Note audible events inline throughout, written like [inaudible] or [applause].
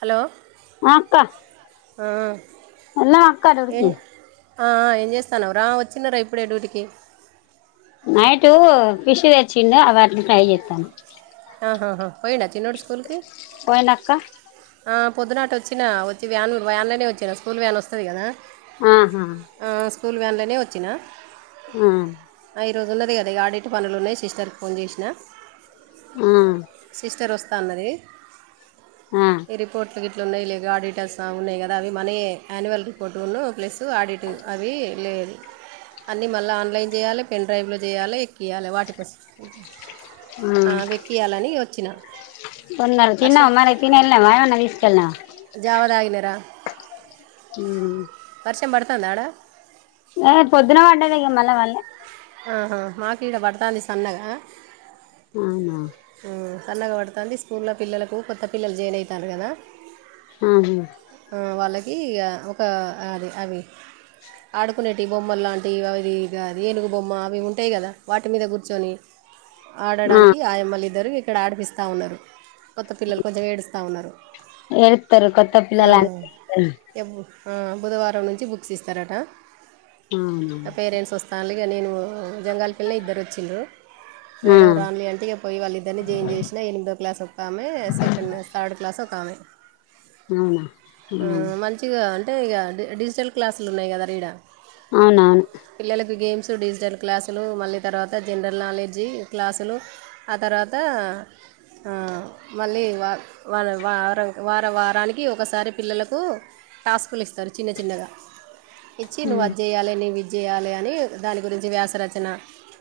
Hello ఆ అక్క ఆ, ఉన్నరా అక్క డురికీ అ ఆ ఏం చేస్తున్నావ్రా వచ్చినార ఇప్పుడే డ్యూటీకి నైటు ఫిష్ తెచ్చిండు అ వాటిని ఫ్రై చేత్తన్న పాయిండ చిన్నోడు స్కూల్కి పోయిండక్క పొద్దున అట్ ఒచ్చినా వచ్చి వ్యాన్ వ్యాన్లోనే వచ్చినా స్కూల్ వ్యాన్ వస్తది కదా ఆహా ఆ, స్కూల్ వ్యాన్లోనే ఒచ్చినా ఆ ఈ రోజు ఉన్నది కదా ఇగ ఆడిట్ పనులు ఉన్నాయి సిస్టర్క్ ఫోన్ చేసిన ఆహ్ స్ధర ఒస్త అన్నది ఆ ఇ రిపోర్ట్ల్ గిట్ లున్నాయి లే గాడిటర్స్ ఉన్నాయి కదా అవి మన ఆయాన్యువల్ రిపోర్ట్ ఉన్న ప్లస్ టు ఆడిట్టూ అవి లేరి అన్ని మల్ల ఆన్లైన్ చేయలే పెండ్రైవ్ల చేయలే కియాలా వాటికోస్ కొన్నర్ తిన్నావ వర్షం మరి, తిని ఎల్నవ ఏమైనా తీసుకెళ్నవ? జావ దాగినర ఉమ్ శం పెడ్తాంద ఆడ ఆ పొద్దున పడ్డది ఇగ మళ్ళ వల్ల ఆహా మాకీడ పడ్తాంది సన్నగ అవునా ఉమ్ సన్నగా పడ్తాంది. స్కూల్లో పిల్లలకు కొత్త పిల్లలు జెయిన్ అయితాండ్రు కదా. ఆహా ఆ వాళ్ళకి ఇగ ఒక అది అవి ఆడుకునేటివి బొమ్మలు లాంటివి ఇగా ఆది అవి ఏనుగు బొమ్మ అవి ఉంటాయి కదా, వాటి మీద కూర్చొని ఆ ఆడడానికి ఆయమ్మలు ఇద్దరు ఇక్కడ ఆడిపిస్తా ఉన్నరు, కొత్త పిల్లలు కొంచెం ఏడుస్తా ఉన్నరు. ఏడుతరు కొత్త పిల్లల ఇక బు- ఆ బుధవారం నుంచి బుక్స్ ఇస్తరట పేరెంట్స్ వస్తాలు ఇగ నేను జంగాల్ పిల్ల ఇద్దరు వచ్చిండ్రు మేడం రాండి అంటే, ఇగ పోయి వాళ్ళిద్దరిని జెయిన్ చేసినా, ఎనిమిదో క్లాస్ ఒకామె సెకండ్ థర్డ్ క్లాస్ ఒకామె. అవునా ఆ అవునా ఆ ఉమ్ మంచిగా అంటే ఇగ డి డిజిటల్ క్లాసులు ఉన్నాయి కదా రీడ అవునవును టూ డిజిటల్ క్లాసులు, మళ్ళీ తర్వాత జనరల్ నాలెడ్జీ క్లాసులు ఆ తర్వాత ఆ మళ్ళీ వా వ ర వార వార వారానికి ఒకసారి పిల్లలకు టాస్కులు ఇస్తరు చిన్న చిన్నగా, ఇచ్చి నువ్వు ఉమ్ అది జేయాలే నువ్వు ఇది జేయలే అని దాని గురించి వ్యాసరచన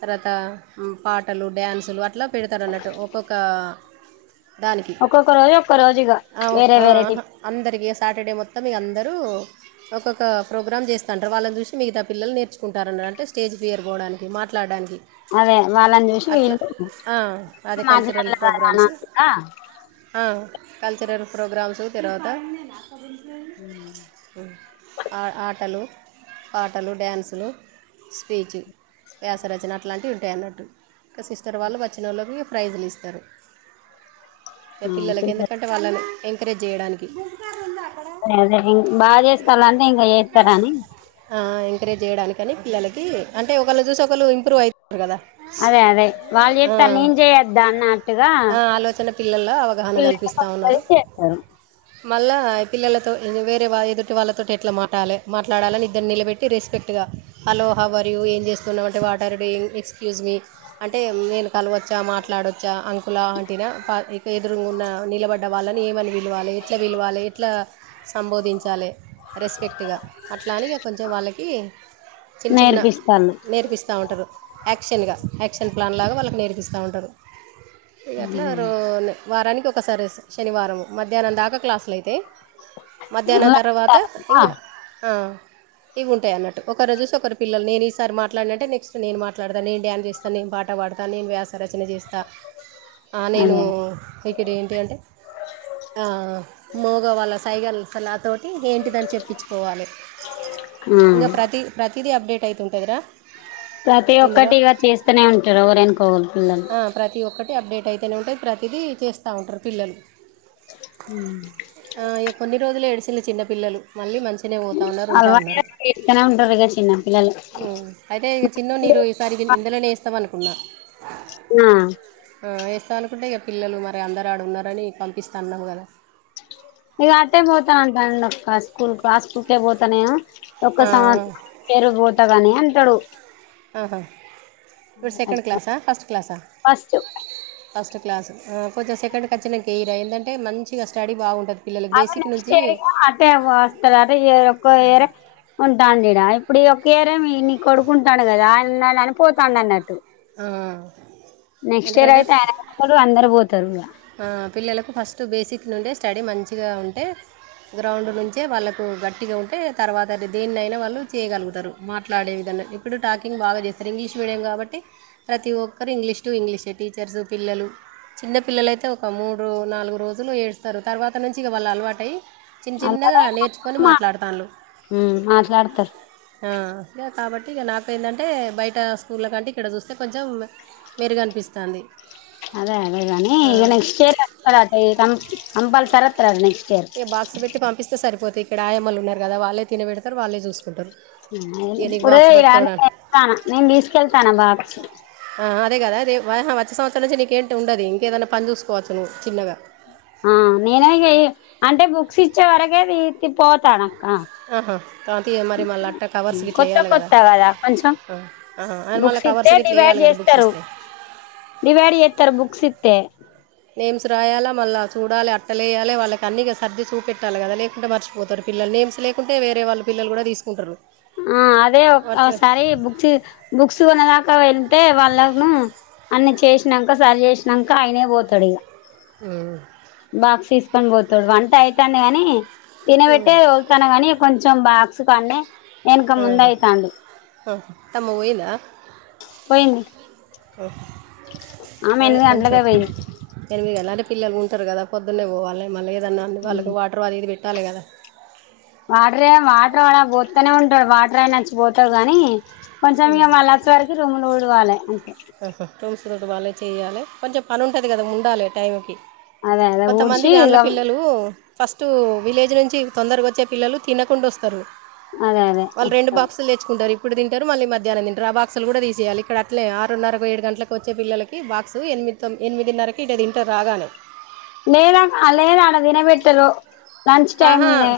తరాత పాటలు డ్యాన్సులు అట్లా పెడతరూ అన్నట్టు ఒక్కొక్క దానికి ఒక్కొక్క రోజు ఒక్క రోజుగా వేరే వేరే టి అందరికి సాటర్డే మొత్తం ఇగ అందరూ ఒక్కొక్క ప్రోగ్రామ్ చేస్తంటారు, వాళ్ళని చూసి మిగతా పిల్లలు నేర్చుకుంటారన్న అంటే స్టేజ్ ఫియర్ పోడానికి మాట్లాడానికి అదే వాళ్ళని చూసి వీళ్ళు [inaudible] ఆ, అదే ఆ కల్చరల్ ప్రోగ్రామ్స్ తర్వాత ఆ ఆటలు పాటలు, డ్యాన్సులు, స్పీచ్, వ్యాసరచన అట్లాంటివి ఉంటాయి అన్నట్టు, ఇంక సిస్టర్ వాళ్ళు వచ్చినోళ్ళకు ప్రైజ్లు ఇస్తరు. ఇగ పిల్లలకి ఎందుకంటే వాళ్ళని ఎంకరేజ్ చేయడానికి ఇంగ అదే బాగా చేస్తాలంటే ఇంకా చేస్తరని ఎంకరేజ్ చేయడానికని పిల్లలకి అంటే ఒకళ్ళు చూసి ఒకళ్ళు ఇంప్రూవ్ అయి ట్రూ కదా అదే అదే వాళ్ళు ఆ చేస్తారు నేను చేయొద్దా అన్నట్టుగా ఆ ఆలోచన పిల్లల్లో అవగా హన పిల్లలకు గల్పిస్తా వస్తది ఉన్నరు చేస్తారు మళ్ళా పిల్లలతో ఇంగ వేరే వా ఎదుటి వాళ్ళతోటి ఎట్ల మాటాలే మాట్లాడాలని ఇద్దర్ని నిలబెట్టి రెస్పెక్ట్గా హలో, హౌ ఆర్ యూ, ఏం చేస్తున్నామంటే what are doing, excuse me అంటే నేను కలవచ్చా మాట్లా డొచ్చా అంకులా ఆంటీ నా ప ఇక ఎదురుగున్న నిలబడ్డ వాళ్ళని ఏమని వాలి ఎట్లా విలవాలి ఎట్లా సంబోధించాలే రెస్పెక్ట్ టిగ అట్లా అని ఇగ కొంచెం వాళ్ళకి చిన్ చిన్న నేర్పిస్తాళ్ళు నేర్పిస్తా ఉంటరు యాక్షన్ గా యాక్షన్ ప్లాన్ లా వాళ్ళకి నేర్పిస్తా ఉంటరు ఇగ అట్లా రో నే వారానికి ఒకసారి శ శనివారంము మధ్యాహ్నం దాకా క్లాసులు అయితే మధ్యానం తర్వాత ఇంగ ఆ ఇవుంటయ్ అన్నట్టు ఒక రోజు సో ఒకరి పిల్లలు నేన్ ఈసారి మాట్లాడినంటే నక్స్ట్ నేను మాట్డతా నేన్ డ్యాన్ చేస్తా నేన్ పాట పాడతా నేన్ వ్యాస రచన చేస్త ఆ నేను అదే ఇక్కడ ఏంటి అంటే ఆ మోగ వాళ్ళ సైగల్ అలాతోటి ఏంటిదని చెప్పించుకోవాలి ఇంకా ప్రతి ప్రతి ది అప్డేట్ అయితుంటుందిరా ప్రతి ఒక్కటి ఇగా చేస్తూనే ఉంటారు ఒకరినికొకరు పిల్లలు ఆ, ప్రతి ఒక్కటి అప్డేట్ అయితేనే ఉంటాయి ప్రతీదీ చేస్త ఉంటారు పిల్లలు ఆ ఇగ కొన్ని రోజులు ఏడిసిన చిన్నపిల్లలు మళ్ళీ మంచి అల్వ ఏకనే ఉంటరగా చిన్న పిల్లలు ఉమ్ అయితే చిన్నోనీరు ఈసారి ఇందులోనే ఎస్తామనుకున్నా నా వేస్తా అనుకుంటే ఇక పిల్లలు మరి అందరు ఆడ ఉన్నారని పంపిస్తా అన్నావు కదా ఇగ అట్టే పోతా అంటాండి అక్క స్కూల్ ఆ స్కూల్ కే పోతానేే ఆ, ఒక్క సంవత్సరం పెరిగి పోతాగాని అంటాడు ఆహా ఇప్పుడు సెకండ్ అట్లా క్లాసా ఫస్ట్ క్లాసా ఫస్ట్ క్లా ఫస్ట్ క్లాస్ కొంచెం సెకండ్కిచ్చిన కేెయిరా ఎందంటే మంచిగా స్టడీ బాగుంటది అదే నెక్స్ట్ ఇయర్ ఇగ అటే వస్తారు అట ఈ ఇయర్ ఒక ఇయర్ ఉంటాండిడా ఇప్పుడు ఒక ఇయర్ నీ కొడుకుంటాను కదా అన్నా అని పోతాడు అన్నట్టు ఆ, నెక్స్ట్ ఇయర్ అయితే ఆయనడు అందరు పోతారు హ పిల్లలకు ఫస్ట్ బేసిక్ నుండి స్టడీ మంచిగా ఉంటే గ్రౌండ్ నుంచే వాళ్ళలకు గట్టిగా ఉంటే తర్వాత దేన్ని అయినా వాళ్ళు చేయగలుగుతారు మాట్లాడే విధ ఇప్పుడు టాకింగ్ బాగా చేస్తారు ఇంగ్లీష్ మీడియం కాబట్టి ప్రతి ఒక్కరు ఇంగ్లీష్ టు ఇంగ్లీష్ టీచర్స్ పిల్లలు చిన్న పిల్లలయితే ఒక మూడు నాలుగు రోజులు ఏడుస్తారు తర్వాత నుంచి ఇక వాళ్ళ అలవాట అయ్యి చిన్న చిన్నగా నేర్చుకొని మాట్లాడుతల్లు ఉమ్ మాట్లాడతారు ఆ ఇ కాబట్టి ఇక నాక ఏందంటే బయట స్కూళ్ల కంటే ఇక్కడ చూస్తే కొంచెం మెరుగు అనిపిస్తది అదే అదేగానీ ఈ నెక్ట్ కస్త కాం కంప్లాసరీ అతడు అట నెక్స్ట్ ఇయర్ ఈ బాక్స్ పెట్టి పంపిస్తే సరిపోతతే ఇక్కడ ఆయామ్మల్లు ఉన్నారు కదా వాళ్ళ తినబెడతారు వాళ్ళే చూసుకుంటారు ఇక నీకు ఇప్పుడు బాక్స్ ఇ రాని పట్టుకోవడం వెతాను నేను తీసుకెళ్తాను బాక్స్ ఆ, అదే కదా అదే వచ్చే సంవత్సం నుంచి నీకేంటి ఉండది ఇంకేదైనా పని చూసుకోవచ్చువవు చిన్నగా ఆ నేనే అంటే బుక్స్ ఇచ్చే వరకే పోతాను ఆహా కాంత మరి మళ్ళా అట్ట కవర్స్ గట్లా కొత్త వేయాలి కదా కొత్త కొంచెం అ మళ్ళ బుక్స్ ఇస్తే కవర్స్కి ఇట్లా డివైడ్ ఎయ్యాలి కదా బుక్స్ చేస్తారు ఇస్తే డివైడ్ చేస్తారు బుక్స్ ఇతే నేమ్స్ రాయాల మళ్ళ చూడాలి అట్టలేయాలి వాళ్ళకి అన్నీ సర్ది చూపెట్టాలి కదా లేకుంటే మర్చిపోతారు పిల్లల్ని గేమ్స్ లేకుంటేవేరే వాళ్ళ పిల్లలు కూడా తీసుకుంటారు ఆ అదే అట్లా ఒసారి బుక్స్ బుక్స్ కొన్నదాకా వెళ్తే వాళ్ళను అన్ని చేసినాక సరి చేసినాక అయినే పోతాడు ఇక ఉమ్, బాక్స్ తీసు కని పోతాడు వంట అవుతందిగాని తినబెట్టే వెళ్తాను కాగానీ కొంచెం బా స కానే ఆహా హా అత్తమ్మ పోయిందా పోయింది ఆ ఆమె అదే ఎనిమిది కొంచెం గంటలకే పోయింది ఎనిమిగాదే అం పిల్లలు ఉంటారు కదా పొద్న్ననే పోవాలి మళ్ళీ ఏదన్నా అన్న వాళ్ళకి వాటర్ అది ఇది పెట్టాలే కదా వాటర్ే వాటర్ వాలా పోస్తూనే ఉంటాడు వాటర్ అ నచ్చిపోతావు కానీ కొంచెం ఇంక మళ్ళ వచేవరకి రూములు ఊడవాలి అంతే ఉడువలే చేయాలే కొంచెం పని ఉంటుంది కదా ఉండాలి టైంకి అదే అదే కొంతమంది ఊడ్చి వ్యాంల ఇక పిల్లలు ఫస్టు విలేజ్ నుంచి తొందరగా వచ్చే పిల్లలు తినకుండా వస్తరు. అదే అదే వాళ్ళ రెండు వస్తారు బాకసులు దెచ్చుకుంటారి. యరు మళ్ళీ మధ్యానం దీంటారు. ఆ బాక్స్లు గూడా తీసేయాలి. ఇక్కడ అట్లే ఆరున్నర ఒక ఏడు గంటలకు వచ్చే పిల్లలకు బక్స్ ఎనిమిద్ తో ఎనిమిదిన్నరకి ఇట దీంటా రాగానే మేడం హా లేదా అడ తినవెట్టరో లంచ్ ఆహా టైమ్నే.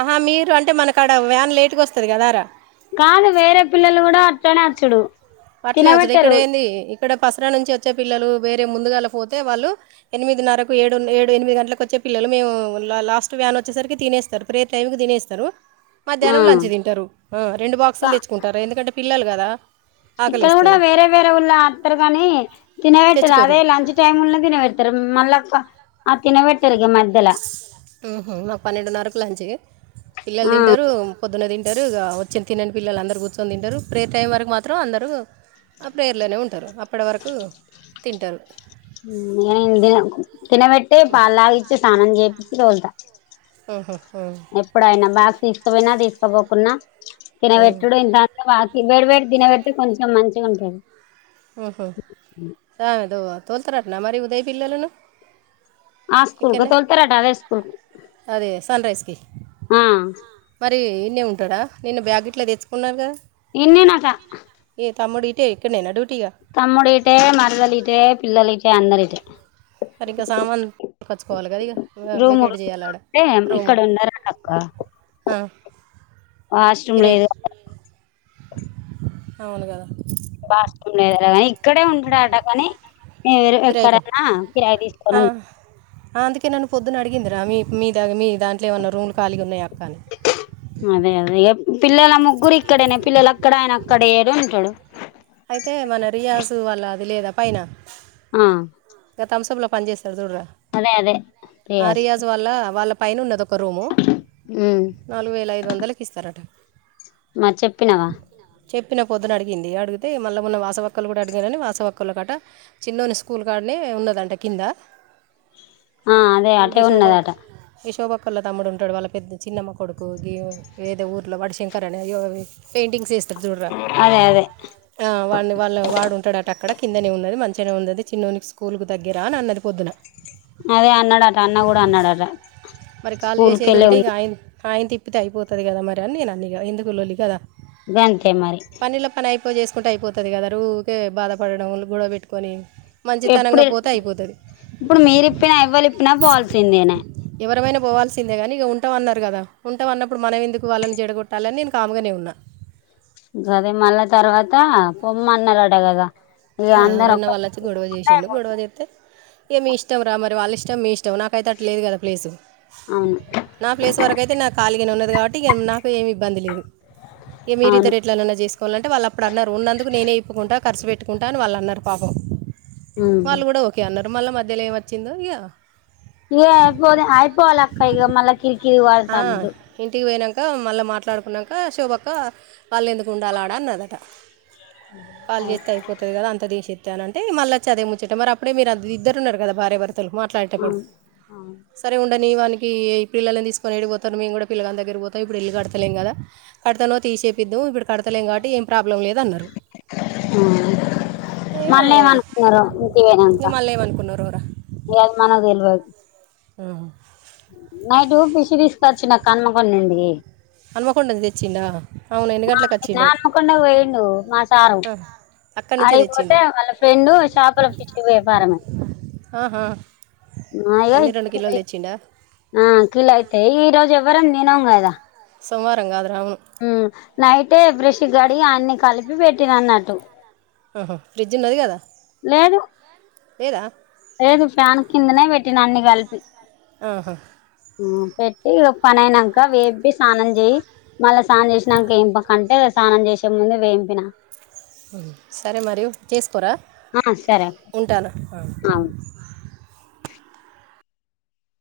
ఆహా మీరు అంటే మనక్ అడా వ్యాన్ లేటుగా వస్తది గదారా చూడు అట్లే వచ్చడా ఇక్కడ ఏంది, ఇక్కడ పసరా నుంచి వచ్చే పిల్లలు. వేరే ముందుగాల పోతే వాళ్ళు ఎనిమిది నరకు ఏ ఏడు ఎనిమిది గంటలకు వచ్చే పిల్లలు మేము లాస్ట్ ప్యాన్ వచ్చేసరికి తినేస్తారు, ప్రేర్ టైంకి తినేస్తారు. మధ్యానం లంచ్ తింటారు. రెండు ఆ బాక్సులు తెచ్చుకుంటారు ఎందుకంటే పిల్లలు గదా. ఇక్కడ కూడా వేరే వేరే ఊళ్ళ ఆతారు గాని తినవెట్టారు, తెచ్చుకోరు అదే లంచ్ టైంలోనే తినవెడతారు. మళ్ళా ఫా ఆ తినవెట్ ఉహుహ్ మా పన్నెండున్నరకు లంచి. పిల్లలు ఆ తింటారు పొద్దున్న ది యరుగా వచ్చిన్ తినని పిల్లలు అందరూ కూర్చొని తింటారు. ప్రేర్ టైం వరకు మాత్రం అందరూ ఆ ప్రేర్లోనే ఉంటారు. అప్పటి వరకు తింటారు. ఏందే తినవెట్టే పాలతాగిచ్చి స్నానం చేయిచ్చి తోలుతా. ఉహుహ్ హు తీస్కావేయినా దిష్కబోకున్న ఉహు. తినవెట్టుడు దాకా రన్ వేడి వేడి దీన్నావేడితే కొంచెం మంచిగుంటది. ఉహుహ్ సా దో తొల్తారంట మరి ఉదేయ్ పిల్లలును ఆ స్కూల్ కు ఇక్కనే తోలుతారట అదే స్కూల్ కు అదే సన్ రైస్కి. ఆ మరి ఇన్నే ఉంటాడా, నిన్నా బ్యాగ్ గిట్లా దేచ్చుకున్నారుగా. ఇన్నే నటా. టే ఇక్కనేనా డు తమ్ముడిటే, మరదలిటే, పిల్లలిటే, అందరిటే. అరి ఇంకా సామాన్ కొచ్చు కొలి గదా. రూము రొండు ఉంటే ఇక్కడ ఉండారట అక్క. ఆ, వాష్రూమ్ కిరాయి లేదాట అవును గదా బసరూమ్ లేదట కాని ఇక్కడే ఉంటాడ కాని, ఏరే కిరాయికు ఎక్కడైన్నా ఫిరాయి దిస్ ఆ ఆ అందుకే నన్ను పొద్దున అడిగిందిరా మీ మీ దాగ మీర్ దాంట్లో ఏమన్నా రూములు ఖాళీగా ఉన్నాయా అక్క అని. అదే అదే ఇగ పిల్లల ముగ్గురు ఇక్కడేనా పిల్లలు అక్కడ ఆయన అక్కడ ఏడుంటాడు. అయితే మన రియాజు వాళ్ళ అది లేదా పైన ఆ పన్ జెస్తాద్ సూడ్రా. అదే అదే ఆ రియాజ్ రియాజు వాళ్ళ పైనునాధ్ ఒక్ కో రూము ఉమ్ నాలుగు వేల ఐదు వందలకి ఇస్తారట. మరి చెప్పినావా. చెప్పిన పొద్దున అడిగింది. అడిగితే మళ్ళీ ఉన్న వాసవక్కలు కూడా అడిగానని వాసవ ఒక్కలు అట చిన్నోన్ని స్కూల్. గాడనే ఉన్నదంట కింద. ఆ అదే అటే ఉన్నదాట. ఈ శోభ అక్కోలా తమ్ముడు ఉంటాడు. వాళ్ళ పెద్ద చిన్నమ్మ కొడుకు గివ్ ఏదో ఊర్లో వాడు శంకర్ అని పెయింటింగ్స్ ఏస్ తద్ జూడ్రా అదే అదే ఆ వాని వాళ్ళ వాడుంటాడట అక్కడ కిందనే ఉన్నది మంచిగానే ఉందది. చిన్నోనికి స్కూల్కు తగ్గరా అని అన్నది పొద్దున అదే అన్నాడట అన్న కూడా అన్నాడట మరి కాల్ స్కూల్ చేసేది కెళ్ళే ఉంటే ఉన్న ఇక ఆయన ఆయన తిప్పితే అయిపోతుంది కదా మరి అని నేను అన్ని ఎందుకు లొళి కదా గంతే మరి పనిలో పని అయిపోయి చేసుకుంటూ అయిపోతు వస్తుంది కద ఊకే బాధపడడం గొడవ పెట్టుకొని మంచితనంగా ఎప్పుడు పోతే అయిపోతుంది ఇప్పుడు మీరిప్పినా ఎవ్వలిప్పినా పోల్సిందేనే వివరమైనా పోవాల్సిందే కానీ ఇక ఉంట అన్నారు కదా ఉంట అన్నప్పుడు మనం ఎందుకు వాళ్ళని జడగొట్టాలని నేను కాముగానే ఉన్నా ఆ పొమ్మన్నాలటగదా రన్న వాళ్ళ వచ్చి గొడవ చేసిండు గొడవ చేస్తే ఇగ మీ ఇష్టం రా మరి వాళ్ళ ఇష్టం మీ ఇష్టం టాం నాకైతే అట్లా లేదు కదా ప్లేసు అవును నా ప్లేస్ వరకు అయితే నాకు ఖాళగానే ఉన్నది కాబట్టి నాకు ఏం ఇబ్బంది లేదు ఇగ అవును మీరిద్దర్ అట్లనాన్న చేసుకోలంటే వాళ్ అప్పుడు అన్నారు ఉన్నందుకు నేనే ఇప్పుకుంట ఖర్చ పెట్టు వాళ్ళు అన్నారు పాపం ఉమ్ వాళ్ళు కూడా ఓకే అన్నారు మళ్ళీ మధ్యలో ఏమి వచ్చిందో ఇక ఇగ అయిపో ఐయిపోల అక్క మల కిరికిరి వదు ఇకా మళ్ళీ మాట్లాడుకున్నాక శోభక్క వాళ్ళు ఎందుకు ఉండాలి ఆడాన్నదట పాళ్ చేస్తే అయిపోతుంది కదా అంత దీశేత్ అని అంటే మళ్ళాచది అదే ముచ్చట మరి అపుడే మీరు ఇద్దరు ఉన్నారు కదా భార్యభర తలు మాట్లాడేటప్పుడు అవును అవును సరే ఉండనీ వానికి పిల్లలని దీస్ కొనిడి పోతారు మేము కూడా పిల్లగాని దగ్గ పోతాం ఇప్పుడు ఇల్ కడతలేం కదా కడతనో తీసిపిద్దు ఇప్పుడు కడతలే కాబట్టి ఏం ప్రాబ్లం లేదన్నారు మళ్ళ ఏం అనుకున్నారు ఇంకా ఇంటివేనంకా మళ్ళీ ఏమనుకున్నారు ఇగ అది మనకు తెలువద్ ఉహు నైటు పిష్ తీసుకొచ్చినక్క హనుమకొండ నుండి హన్మకొండ ను తెచ్చిండా అవును ఎన్ని ఆ గంటలకు నిన వచ్చిండు హన్మకొండ పోయిండు మా సారు ఆ, అక్కడి నుంచే ఆడిపోతే తెచ్చిండు వాళ్ళ ఫ్రెండు చాపల ఫిష్ వ్యాపారము ఆహా ఆ ఇగో ఎన్ని రెండు కిలోలు ఇచింది తెచ్చిండా అయో కిలో అయితయ్ ఈ రోజు ఎవ్వరం తినం కదా సోమవారం కాదు రావును ఊ నైటే బ్రష గడి అన్ని కలిపి పెట్టిన అన్నట్టు ఆహ ఫ్రిజ్ ఉన్నది కదా లేదు లేదా లేదు ఫ్యాన్ కిందనే పెట్టిన అన్ని కలిపి ఆహా ఊ పెట్టి పనయినాక వేంపి స్నానం చేయి మళ్ళా స్నానం చేసినాక వేంప కంటే స్నానం చేసే ముందు వేంపిన ఉహు సరే మరియు చేస్ ప్పురా ఆ సరే ఉంటాన అ అక్క ఆ